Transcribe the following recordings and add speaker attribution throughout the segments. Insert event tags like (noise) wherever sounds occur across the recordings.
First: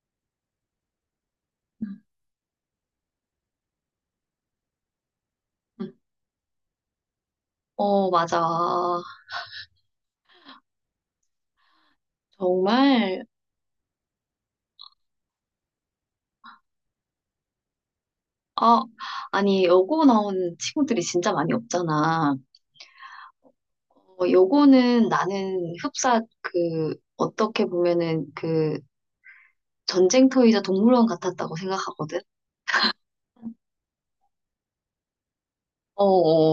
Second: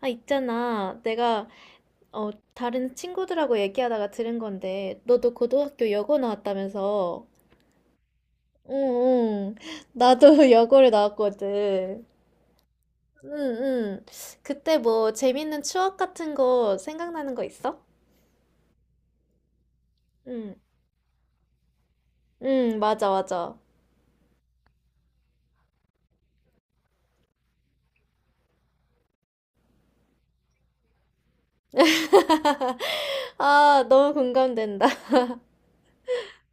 Speaker 1: 아, 있잖아. 내가, 다른 친구들하고 얘기하다가 들은 건데, 너도 고등학교 여고 나왔다면서.
Speaker 2: 어, 맞아.
Speaker 1: 응, 응. 나도 (laughs) 여고를 나왔거든.
Speaker 2: 정말,
Speaker 1: 응, 응. 그때 뭐, 재밌는 추억 같은 거 생각나는 거 있어?
Speaker 2: 아, 아니, 여고
Speaker 1: 응,
Speaker 2: 나온 친구들이 진짜 많이 없잖아.
Speaker 1: 응, 맞아, 맞아.
Speaker 2: 어, 여고는 나는 흡사, 그, 어떻게 보면은 그 전쟁터이자 동물원 같았다고 생각하거든.
Speaker 1: 아, 너무 공감된다. (laughs)
Speaker 2: 어,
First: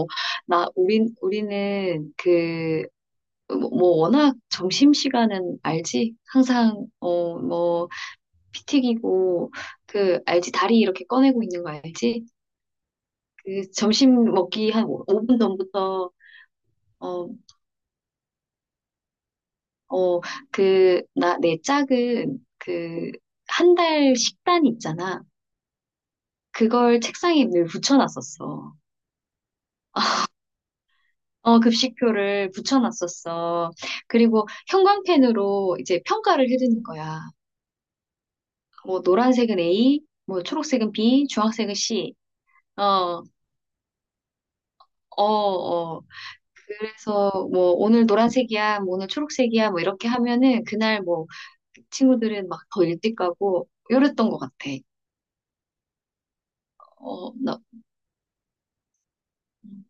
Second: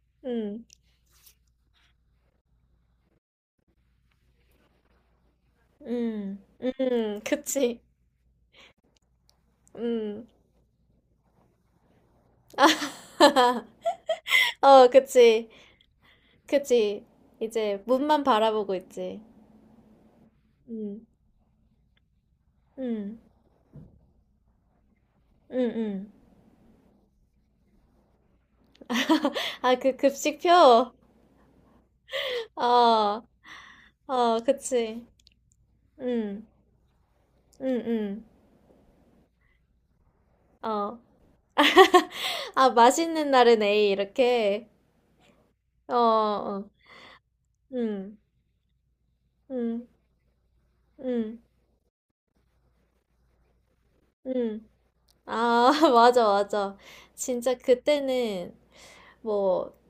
Speaker 2: 어,
Speaker 1: 응,
Speaker 2: 나, 우리는 그, 뭐 워낙 점심시간은 알지?
Speaker 1: 응,
Speaker 2: 항상,
Speaker 1: 응,
Speaker 2: 어,
Speaker 1: 그치.
Speaker 2: 뭐, 피 튀기고, 그,
Speaker 1: 응.
Speaker 2: 알지? 다리 이렇게 꺼내고 있는 거 알지? 그 점심
Speaker 1: (laughs)
Speaker 2: 먹기 한
Speaker 1: 어,
Speaker 2: 5분
Speaker 1: 그치.
Speaker 2: 전부터
Speaker 1: 그치.
Speaker 2: 어,
Speaker 1: 이제, 문만 바라보고 있지.
Speaker 2: 어,
Speaker 1: 응,
Speaker 2: 그, 나, 내 짝은 그,
Speaker 1: 응.
Speaker 2: 한 달 식단 있잖아.
Speaker 1: 응, 응.
Speaker 2: 그걸 책상에 늘 붙여놨었어.
Speaker 1: 아, 그 급식표?
Speaker 2: 어, 급식표를
Speaker 1: 어,
Speaker 2: 붙여놨었어.
Speaker 1: 어,
Speaker 2: 그리고
Speaker 1: 그치.
Speaker 2: 형광펜으로 이제
Speaker 1: 응,
Speaker 2: 평가를 해주는 거야.
Speaker 1: 응, 응.
Speaker 2: 뭐, 노란색은 A, 뭐, 초록색은
Speaker 1: 어.
Speaker 2: B, 주황색은 C.
Speaker 1: 아,
Speaker 2: 어,
Speaker 1: 맛있는 날은 A, 이렇게.
Speaker 2: 어,
Speaker 1: 어,
Speaker 2: 어.
Speaker 1: 어.
Speaker 2: 그래서 뭐, 오늘
Speaker 1: 응,
Speaker 2: 노란색이야, 뭐, 오늘 초록색이야, 뭐,
Speaker 1: 응,
Speaker 2: 이렇게 하면은 그날 뭐,
Speaker 1: 응,
Speaker 2: 친구들은 막 더 일찍 가고, 이랬던 것 같아.
Speaker 1: 응. 아, (laughs) 맞아, 맞아.
Speaker 2: 어,
Speaker 1: 진짜
Speaker 2: 나,
Speaker 1: 그때는 뭐,
Speaker 2: 음.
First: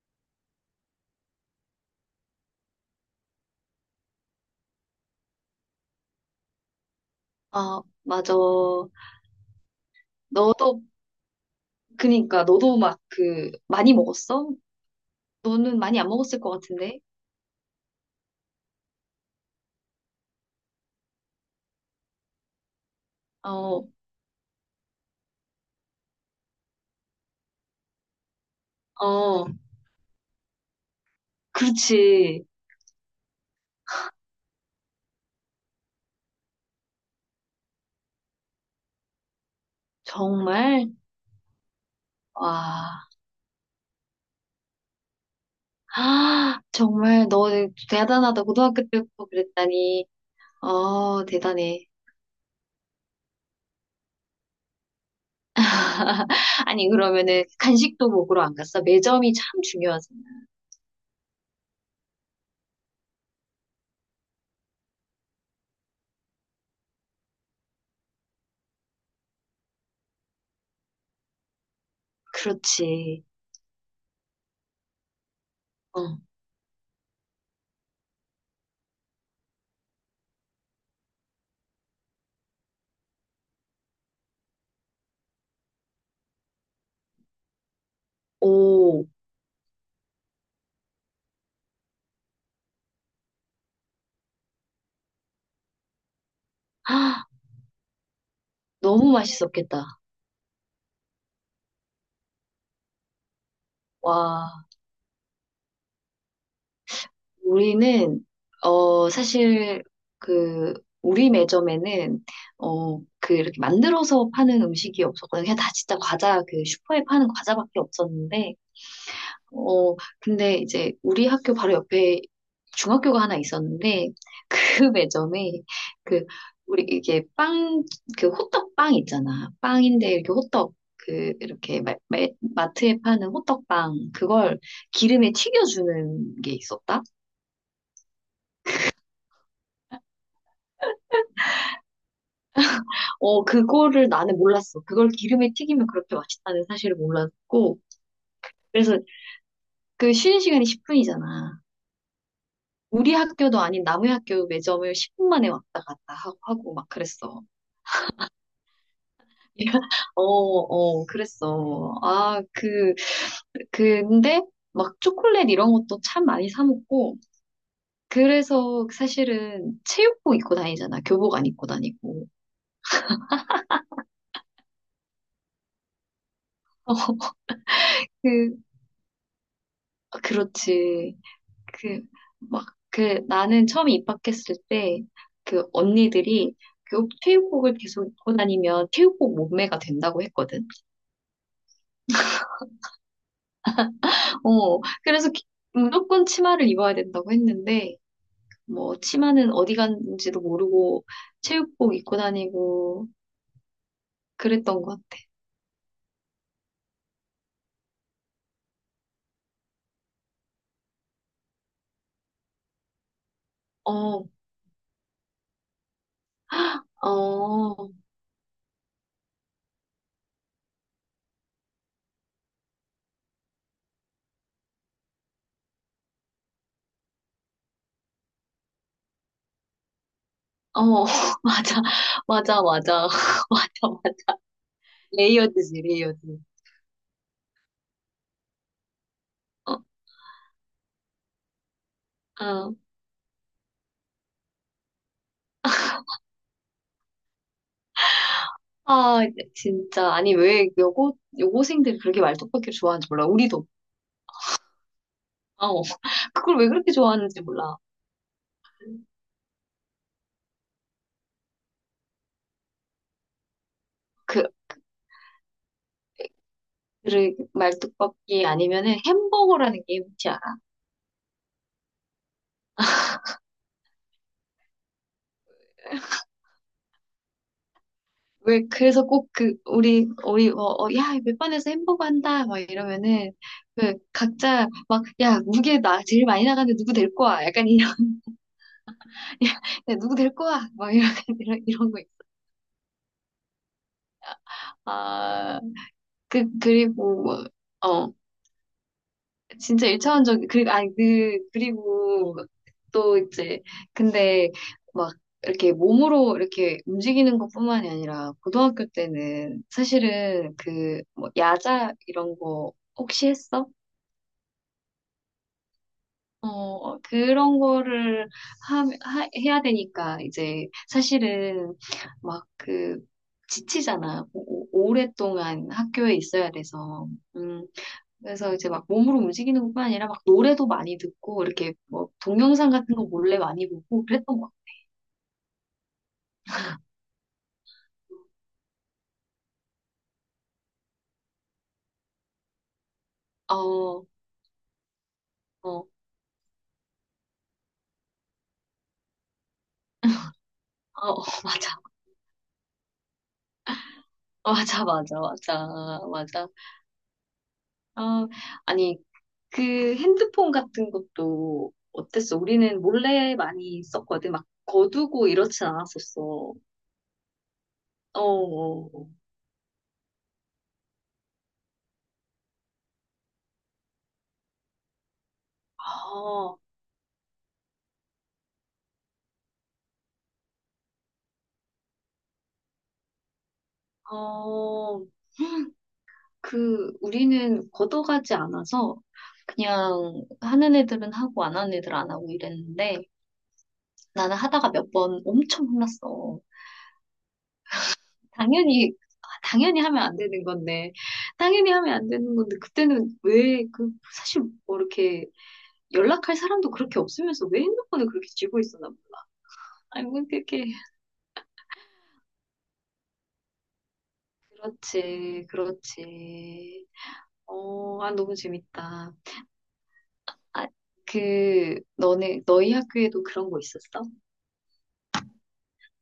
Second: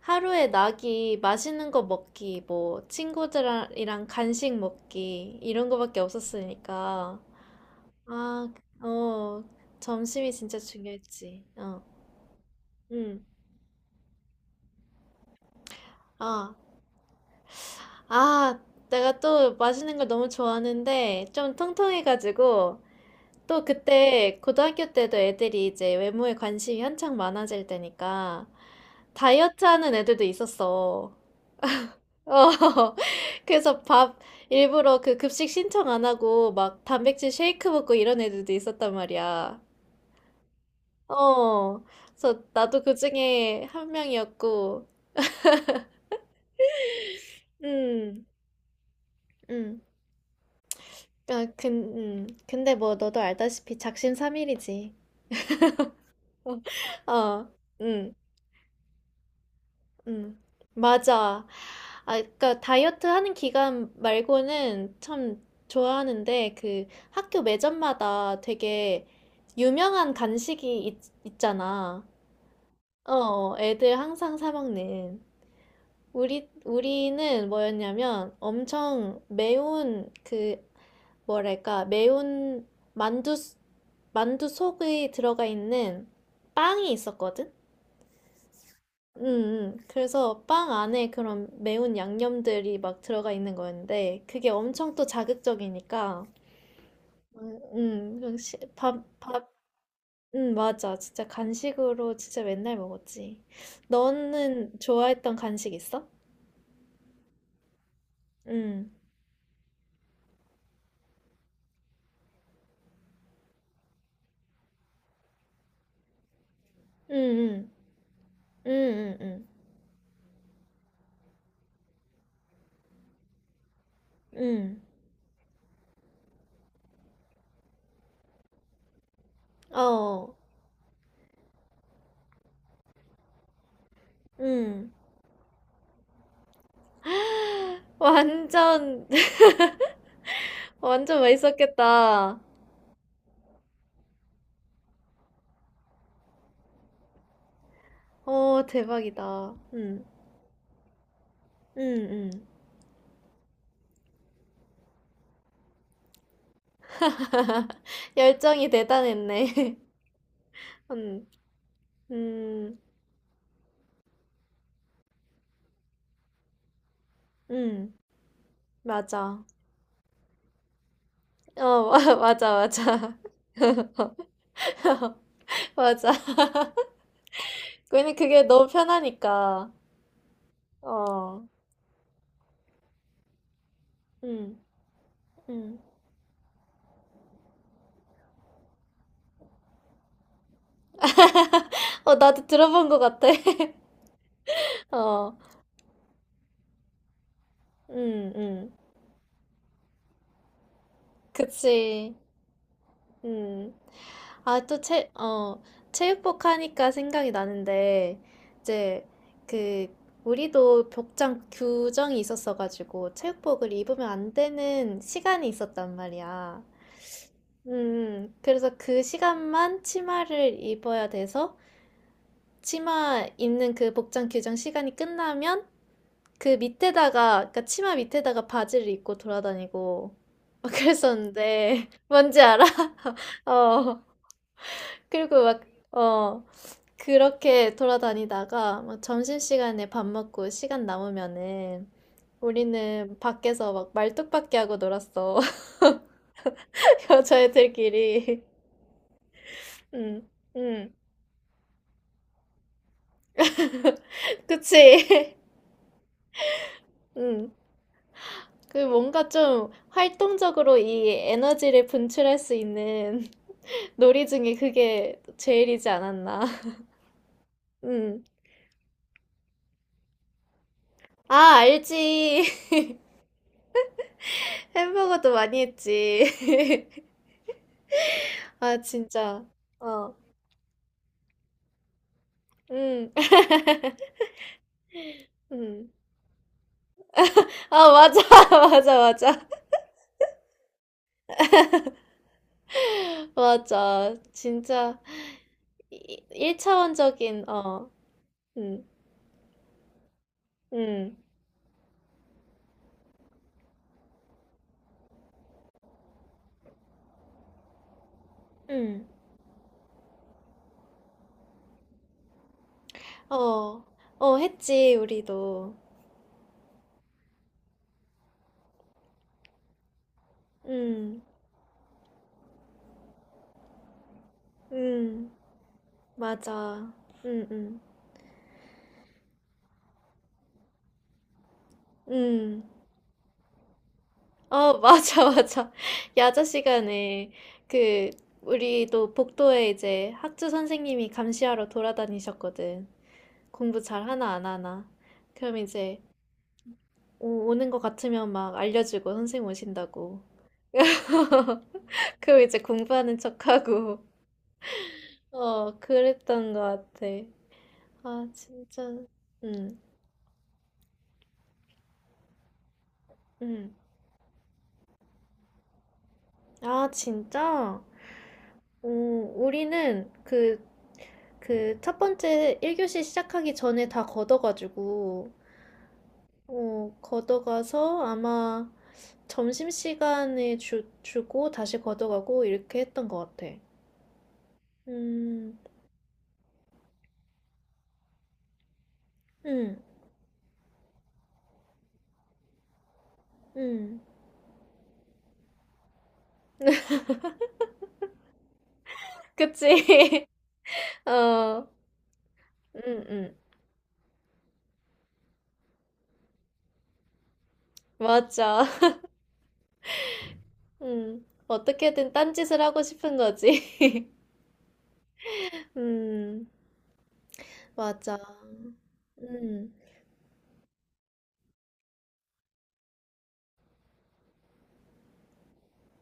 Speaker 1: 하루에 낙이 맛있는 거 먹기, 뭐, 친구들이랑 간식 먹기, 이런 거밖에 없었으니까.
Speaker 2: 아, 맞아.
Speaker 1: 아, 어, 점심이 진짜
Speaker 2: 너도,
Speaker 1: 중요했지. 어.
Speaker 2: 그니까, 너도 막
Speaker 1: 응.
Speaker 2: 그, 많이 먹었어? 너는 많이 안 먹었을 것
Speaker 1: 아,
Speaker 2: 같은데?
Speaker 1: 아, 내가 또 맛있는 걸 너무 좋아하는데 좀 통통해가지고 또
Speaker 2: 어,
Speaker 1: 그때 고등학교 때도 애들이 이제 외모에 관심이 한창 많아질 때니까
Speaker 2: 어,
Speaker 1: 다이어트 하는 애들도 있었어.
Speaker 2: 그렇지.
Speaker 1: 어, (laughs) 그래서 밥 일부러 그 급식 신청 안 하고 막 단백질 쉐이크 먹고 이런 애들도 있었단 말이야.
Speaker 2: 정말?
Speaker 1: 어, 그래서 나도 그
Speaker 2: 와,
Speaker 1: 중에 한 명이었고,
Speaker 2: (gasps) 아, 정말 너는
Speaker 1: 음,
Speaker 2: 대단하다. 고등학교 때부터
Speaker 1: 음.
Speaker 2: 그랬다니. 어, 대단해.
Speaker 1: 근데 뭐 너도 알다시피 작심삼일이지. (laughs)
Speaker 2: 아니, 그러면은
Speaker 1: 어,
Speaker 2: 간식도
Speaker 1: 응,
Speaker 2: 먹으러 안 갔어? 매점이 참 중요하잖아.
Speaker 1: 응. 맞아. 아, 그러니까 다이어트 하는 기간 말고는 참 좋아하는데 그 학교 매점마다 되게 유명한 간식이 있잖아. 어,
Speaker 2: 그렇지.
Speaker 1: 어, 애들 항상 사 먹는.
Speaker 2: 어,
Speaker 1: 우리는 뭐였냐면 엄청 매운 그 뭐랄까, 매운 만두, 만두 속에 들어가 있는 빵이 있었거든?
Speaker 2: 오,
Speaker 1: 응,
Speaker 2: (gasps)
Speaker 1: 응, 그래서 빵 안에 그런 매운 양념들이 막 들어가 있는 거였는데, 그게 엄청 또 자극적이니까,
Speaker 2: 아,
Speaker 1: 응, 그냥
Speaker 2: 너무
Speaker 1: 밥,
Speaker 2: 맛있었겠다.
Speaker 1: 응. 맞아. 진짜 간식으로 진짜 맨날 먹었지.
Speaker 2: 와.
Speaker 1: 너는 좋아했던 간식 있어?
Speaker 2: 우리는
Speaker 1: 응,
Speaker 2: 어 사실 그 우리 매점에는 어 그 이렇게 만들어서 파는 음식이 없었거든요. 그냥 다 진짜 과자 그 슈퍼에
Speaker 1: 응,
Speaker 2: 파는
Speaker 1: 응,
Speaker 2: 과자밖에 없었는데
Speaker 1: 응, 응, 응,
Speaker 2: 어 근데 이제 우리 학교 바로 옆에 중학교가 하나 있었는데 그
Speaker 1: 응,
Speaker 2: (laughs) 매점에 그 우리 이게 빵 그 호떡 빵 있잖아. 빵인데 이렇게
Speaker 1: 어,
Speaker 2: 호떡 그 이렇게 마트에 파는 호떡 빵 그걸
Speaker 1: 응.
Speaker 2: 기름에 튀겨주는 게 있었다.
Speaker 1: 완전 어, 완전 맛있었겠다.
Speaker 2: 어, 그거를 나는 몰랐어. 그걸 기름에 튀기면 그렇게 맛있다는 사실을 몰랐고.
Speaker 1: 오,
Speaker 2: 그래서
Speaker 1: 대박이다. 응,
Speaker 2: 그 쉬는 시간이 10분이잖아.
Speaker 1: 응, 응.
Speaker 2: 우리 학교도 아닌 남의 학교 매점을 10분 만에 왔다 갔다 하고 막 그랬어.
Speaker 1: (laughs) 열정이 대단했네.
Speaker 2: (laughs) 어,
Speaker 1: (laughs)
Speaker 2: 어,
Speaker 1: 응.
Speaker 2: 그랬어. 아,
Speaker 1: 음,
Speaker 2: 그, 근데 막 초콜릿 이런 것도 참 많이 사 먹고.
Speaker 1: 응.
Speaker 2: 그래서
Speaker 1: 맞아.
Speaker 2: 사실은 체육복 입고 다니잖아. 교복 안 입고
Speaker 1: 어, (laughs)
Speaker 2: 다니고.
Speaker 1: 맞아, 맞아. (laughs) 맞아. 괜히 그게
Speaker 2: 그,
Speaker 1: 너무 편하니까.
Speaker 2: 아, 그렇지.
Speaker 1: 어,
Speaker 2: 그, 막, 그, 나는 처음
Speaker 1: 응,
Speaker 2: 입학했을 때, 그
Speaker 1: 응.
Speaker 2: 언니들이 그 체육복을 계속 입고 다니면 체육복 몸매가 된다고 했거든.
Speaker 1: (laughs) 어, 나도 들어본 것 같아. (laughs)
Speaker 2: 어, 그래서
Speaker 1: 어,
Speaker 2: 무조건 치마를 입어야 된다고 했는데,
Speaker 1: 응응
Speaker 2: 뭐, 치마는 어디 갔는지도 모르고 체육복
Speaker 1: 그치.
Speaker 2: 입고 다니고
Speaker 1: 음. 아, 또
Speaker 2: 그랬던 것
Speaker 1: 체,
Speaker 2: 같아.
Speaker 1: 어, 체육복 하니까 생각이 나는데, 이제, 그, 우리도 복장 규정이 있었어가지고, 체육복을 입으면
Speaker 2: 어,
Speaker 1: 안 되는 시간이 있었단 말이야.
Speaker 2: 어,
Speaker 1: 그래서 그 시간만 치마를 입어야 돼서, 치마 입는 그 복장 규정 시간이 끝나면, 그 밑에다가, 그니까 치마 밑에다가 바지를 입고 돌아다니고, (laughs) 막
Speaker 2: 어, (laughs) 맞아,
Speaker 1: 그랬었는데, 뭔지
Speaker 2: 맞아,
Speaker 1: 알아?
Speaker 2: 맞아,
Speaker 1: (laughs)
Speaker 2: (laughs) 맞아,
Speaker 1: 어.
Speaker 2: 맞아.
Speaker 1: 그리고 막,
Speaker 2: 레이어드지, 레이어드.
Speaker 1: 어, 그렇게 돌아다니다가 막
Speaker 2: 어,
Speaker 1: 점심시간에 밥 먹고 시간 남으면은
Speaker 2: 어.
Speaker 1: 우리는 밖에서 막 말뚝박기 하고 놀았어. (laughs) 여자애들끼리.
Speaker 2: 아, 진짜.
Speaker 1: 응,
Speaker 2: 아니, 왜
Speaker 1: 응.
Speaker 2: 여고생들이 그렇게 말뚝박기를 좋아하는지 몰라. 우리도.
Speaker 1: 그치? (laughs)
Speaker 2: 어, 그걸 왜 그렇게 좋아하는지
Speaker 1: 응.
Speaker 2: 몰라.
Speaker 1: 그 뭔가 좀 활동적으로 이 에너지를 분출할 수 있는 (laughs) 놀이
Speaker 2: 그,
Speaker 1: 중에 그게 제일이지 않았나. (laughs)
Speaker 2: 그
Speaker 1: 응.
Speaker 2: 말뚝박기 아니면은 햄버거라는 게 뭔지 알아?
Speaker 1: 아, 알지. (laughs) 햄버거도 많이 했지. (laughs)
Speaker 2: 왜,
Speaker 1: 아,
Speaker 2: 그래서 꼭
Speaker 1: 진짜.
Speaker 2: 그, 우리,
Speaker 1: 어,
Speaker 2: 우리, 어, 어, 야, 몇 반에서 햄버거 한다. 막
Speaker 1: 응,
Speaker 2: 이러면은,
Speaker 1: (laughs)
Speaker 2: 그, 각자 막, 야, 무게
Speaker 1: 응.
Speaker 2: 나, 제일 많이 나가는데 누구 될 거야? 약간 이런,
Speaker 1: 아, 맞아, (laughs) 맞아, 맞아.
Speaker 2: (laughs) 야, 누구 될 거야? 막 이런, 이런 거 있어.
Speaker 1: 맞아. 진짜
Speaker 2: 아, 그, 그리고, 뭐,
Speaker 1: 1차원적인, 어,
Speaker 2: 어.
Speaker 1: 음,
Speaker 2: 진짜 일차원적이 그리고 아니
Speaker 1: 음,
Speaker 2: 그 그리고 또 이제 근데 막 이렇게 몸으로 이렇게 움직이는 것뿐만이 아니라 고등학교
Speaker 1: 음,
Speaker 2: 때는 사실은 그 뭐 야자 이런 거 혹시 했어?
Speaker 1: 어, 어, 했지, 우리도.
Speaker 2: 어 그런 거를 하, 해야 되니까 이제
Speaker 1: 음,
Speaker 2: 사실은 막 그 지치잖아. 오,
Speaker 1: 음,
Speaker 2: 오랫동안 학교에 있어야
Speaker 1: 맞아.
Speaker 2: 돼서.
Speaker 1: 음,
Speaker 2: 음.
Speaker 1: 음,
Speaker 2: 그래서 이제 막 몸으로 움직이는 것뿐 아니라 막 노래도 많이 듣고 이렇게 뭐
Speaker 1: 음.
Speaker 2: 동영상 같은 거 몰래 많이 보고 그랬던 것
Speaker 1: 어, (laughs) 맞아, 맞아. 야자 시간에 그,
Speaker 2: 같아요.
Speaker 1: 우리도 복도에 이제 학주 선생님이 감시하러 돌아다니셨거든. 공부
Speaker 2: 어,
Speaker 1: 잘 하나, 안 하나. 그럼
Speaker 2: 어, 어,
Speaker 1: 이제 오는 것 같으면 막 알려주고 선생님 오신다고.
Speaker 2: 어, (laughs) 맞아.
Speaker 1: 그리고 이제 공부하는 척하고
Speaker 2: 어, 맞아, 맞아,
Speaker 1: (laughs)
Speaker 2: 맞아,
Speaker 1: 어,
Speaker 2: 맞아.
Speaker 1: 그랬던 것 같아. 아,
Speaker 2: 어,
Speaker 1: 진짜.
Speaker 2: 아니,
Speaker 1: 음,
Speaker 2: 그 핸드폰 같은 것도 어땠어? 우리는 몰래
Speaker 1: 음.
Speaker 2: 많이 썼거든. 막 거두고 이렇진 않았었어. 어,
Speaker 1: 아, 진짜. 어,
Speaker 2: 어,
Speaker 1: 우리는 그 첫 번째 1교시 시작하기 전에 다 걷어가지고,
Speaker 2: 어.
Speaker 1: 어, 걷어가서 아마 점심시간에 주고 다시 걷어가고 이렇게 했던 것 같아.
Speaker 2: 아, 어.
Speaker 1: 음,
Speaker 2: 그 우리는 걷어가지 않아서
Speaker 1: 음,
Speaker 2: 그냥 하는 애들은 하고 안 하는 애들 안 하고 이랬는데
Speaker 1: 음.
Speaker 2: 나는 하다가 몇 번 엄청 혼났어. 당연히 아, 당연히 하면 안
Speaker 1: 그치?
Speaker 2: 되는 건데
Speaker 1: (laughs) 어, 음,
Speaker 2: 그때는
Speaker 1: 음.
Speaker 2: 왜 그 사실 뭐 이렇게 연락할 사람도 그렇게 없으면서 왜 핸드폰을 그렇게 쥐고
Speaker 1: 맞아.
Speaker 2: 있었나 보다 아니 뭐 그렇게
Speaker 1: 어떻게든 딴짓을 하고 싶은 거지.
Speaker 2: 그렇지
Speaker 1: (laughs) 음,
Speaker 2: 그렇지. 어, 아
Speaker 1: 맞아.
Speaker 2: 너무 재밌다.
Speaker 1: 음.
Speaker 2: 아, 그 너네 너희 학교에도 그런 거 있었어?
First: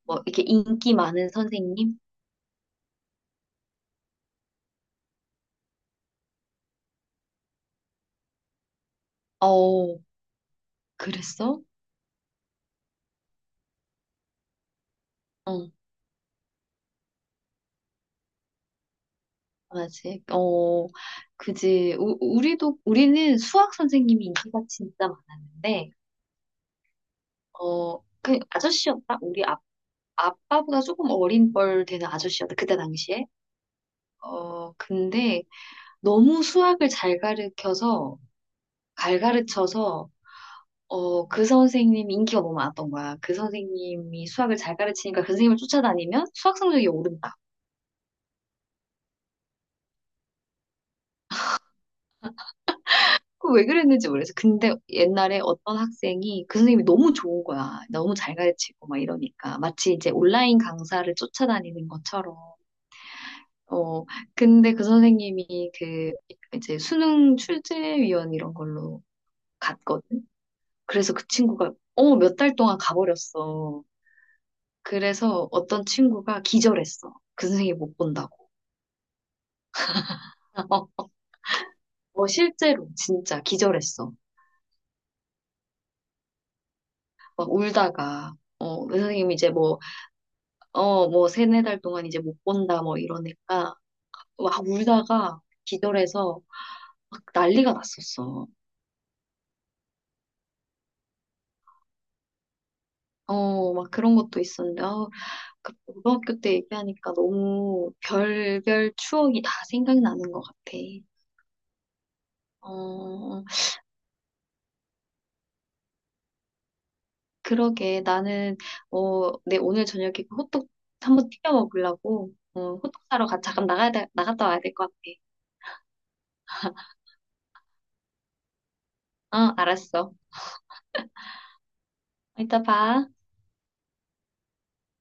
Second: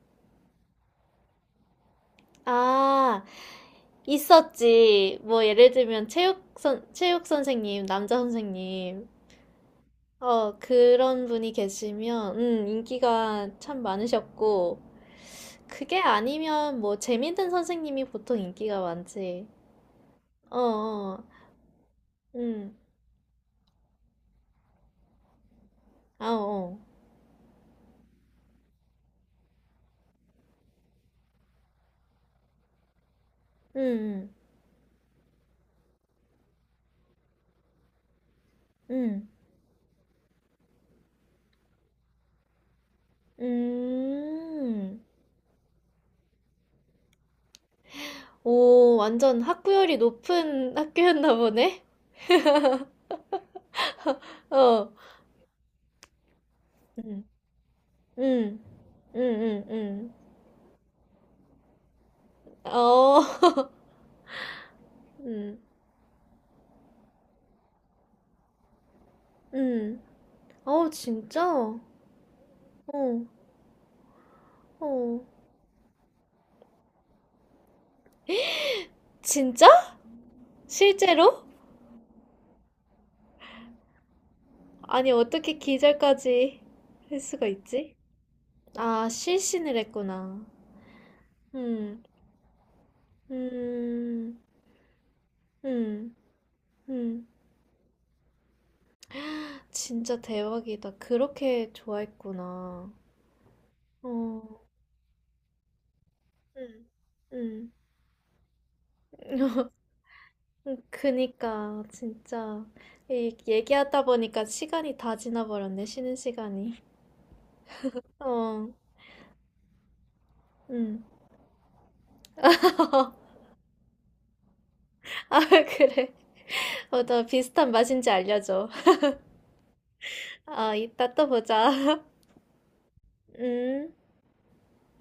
Speaker 2: 뭐 이렇게 인기 많은 선생님?
Speaker 1: 아, 있었지. 뭐, 예를 들면, 체육 선생님, 남자 선생님.
Speaker 2: 어,
Speaker 1: 어, 그런 분이
Speaker 2: 그랬어?
Speaker 1: 계시면, 인기가 참 많으셨고,
Speaker 2: 어,
Speaker 1: 그게 아니면, 뭐, 재밌는 선생님이 보통 인기가 많지.
Speaker 2: 맞지.
Speaker 1: 어,
Speaker 2: 어,
Speaker 1: 어,
Speaker 2: 그지. 우,
Speaker 1: 음,
Speaker 2: 우리도 우리는 수학 선생님이 인기가 진짜 많았는데,
Speaker 1: 아, 어,
Speaker 2: 어, 그 아저씨였다. 우리 아빠보다 조금 어린 뻘 되는 아저씨였다. 그때 당시에.
Speaker 1: 음,
Speaker 2: 어, 근데 너무 수학을 잘 가르쳐서 잘
Speaker 1: 음,
Speaker 2: 가르쳐서 어, 그 선생님이 인기가 너무 많았던 거야. 그
Speaker 1: 음.
Speaker 2: 선생님이 수학을 잘
Speaker 1: 음.
Speaker 2: 가르치니까 그 선생님을 쫓아다니면 수학 성적이 오른다.
Speaker 1: 오, 완전 학구열이 높은 (laughs) 학교였나 보네?
Speaker 2: 그 왜 그랬는지 모르겠어. 근데
Speaker 1: 어,
Speaker 2: 옛날에 어떤 학생이 그 선생님이 너무
Speaker 1: 음,
Speaker 2: 좋은 거야. 너무 잘
Speaker 1: 음,
Speaker 2: 가르치고 막
Speaker 1: 음,
Speaker 2: 이러니까.
Speaker 1: 음,
Speaker 2: 마치 이제
Speaker 1: 음.
Speaker 2: 온라인 강사를 쫓아다니는 것처럼.
Speaker 1: 어,
Speaker 2: 어, 근데 그
Speaker 1: 음,
Speaker 2: 선생님이 그 이제 수능 출제위원 이런 걸로
Speaker 1: 음.
Speaker 2: 갔거든.
Speaker 1: 어,
Speaker 2: 그래서 그
Speaker 1: 진짜?
Speaker 2: 친구가
Speaker 1: 어,
Speaker 2: 어, 몇 달 동안 가버렸어.
Speaker 1: 어.
Speaker 2: 그래서 어떤 친구가 기절했어. 그 선생님 못 본다고.
Speaker 1: 진짜?
Speaker 2: (laughs)
Speaker 1: 실제로?
Speaker 2: 어, 실제로 진짜 기절했어.
Speaker 1: 아니, 어떻게 기절까지 할 수가
Speaker 2: 막
Speaker 1: 있지?
Speaker 2: 울다가. 어, 그
Speaker 1: 아,
Speaker 2: 선생님이 이제
Speaker 1: 실신을
Speaker 2: 뭐
Speaker 1: 했구나.
Speaker 2: 어, 뭐, 세네 달
Speaker 1: 음,
Speaker 2: 동안 이제 못 본다, 뭐, 이러니까,
Speaker 1: 음,
Speaker 2: 막 울다가
Speaker 1: 음,
Speaker 2: 기절해서 막
Speaker 1: 음.
Speaker 2: 난리가 났었어.
Speaker 1: 진짜 대박이다. 그렇게 좋아했구나.
Speaker 2: 어, 막 그런 것도
Speaker 1: 어,
Speaker 2: 있었는데, 아, 그 고등학교 때
Speaker 1: 음,
Speaker 2: 얘기하니까
Speaker 1: 음.
Speaker 2: 너무 별별 추억이 다
Speaker 1: (laughs)
Speaker 2: 생각나는 것 같아.
Speaker 1: 그니까 진짜 이
Speaker 2: 어,
Speaker 1: 얘기하다 보니까 시간이 다 지나버렸네, 쉬는 시간이.
Speaker 2: 그러게. 나는,
Speaker 1: 어.
Speaker 2: 어, 내 오늘 저녁에 그 호떡
Speaker 1: 음.
Speaker 2: 한번 튀겨 먹으려고, 어, 호떡 사러
Speaker 1: (laughs)
Speaker 2: 가, 잠깐 나가야 돼, 나갔다 와야 될 것
Speaker 1: 아, 그래. 어, 너 비슷한 맛인지 알려줘.
Speaker 2: 같아. 어, 알았어.
Speaker 1: 아, 이따 또 보자.
Speaker 2: 이따 봐.
Speaker 1: (laughs) 음.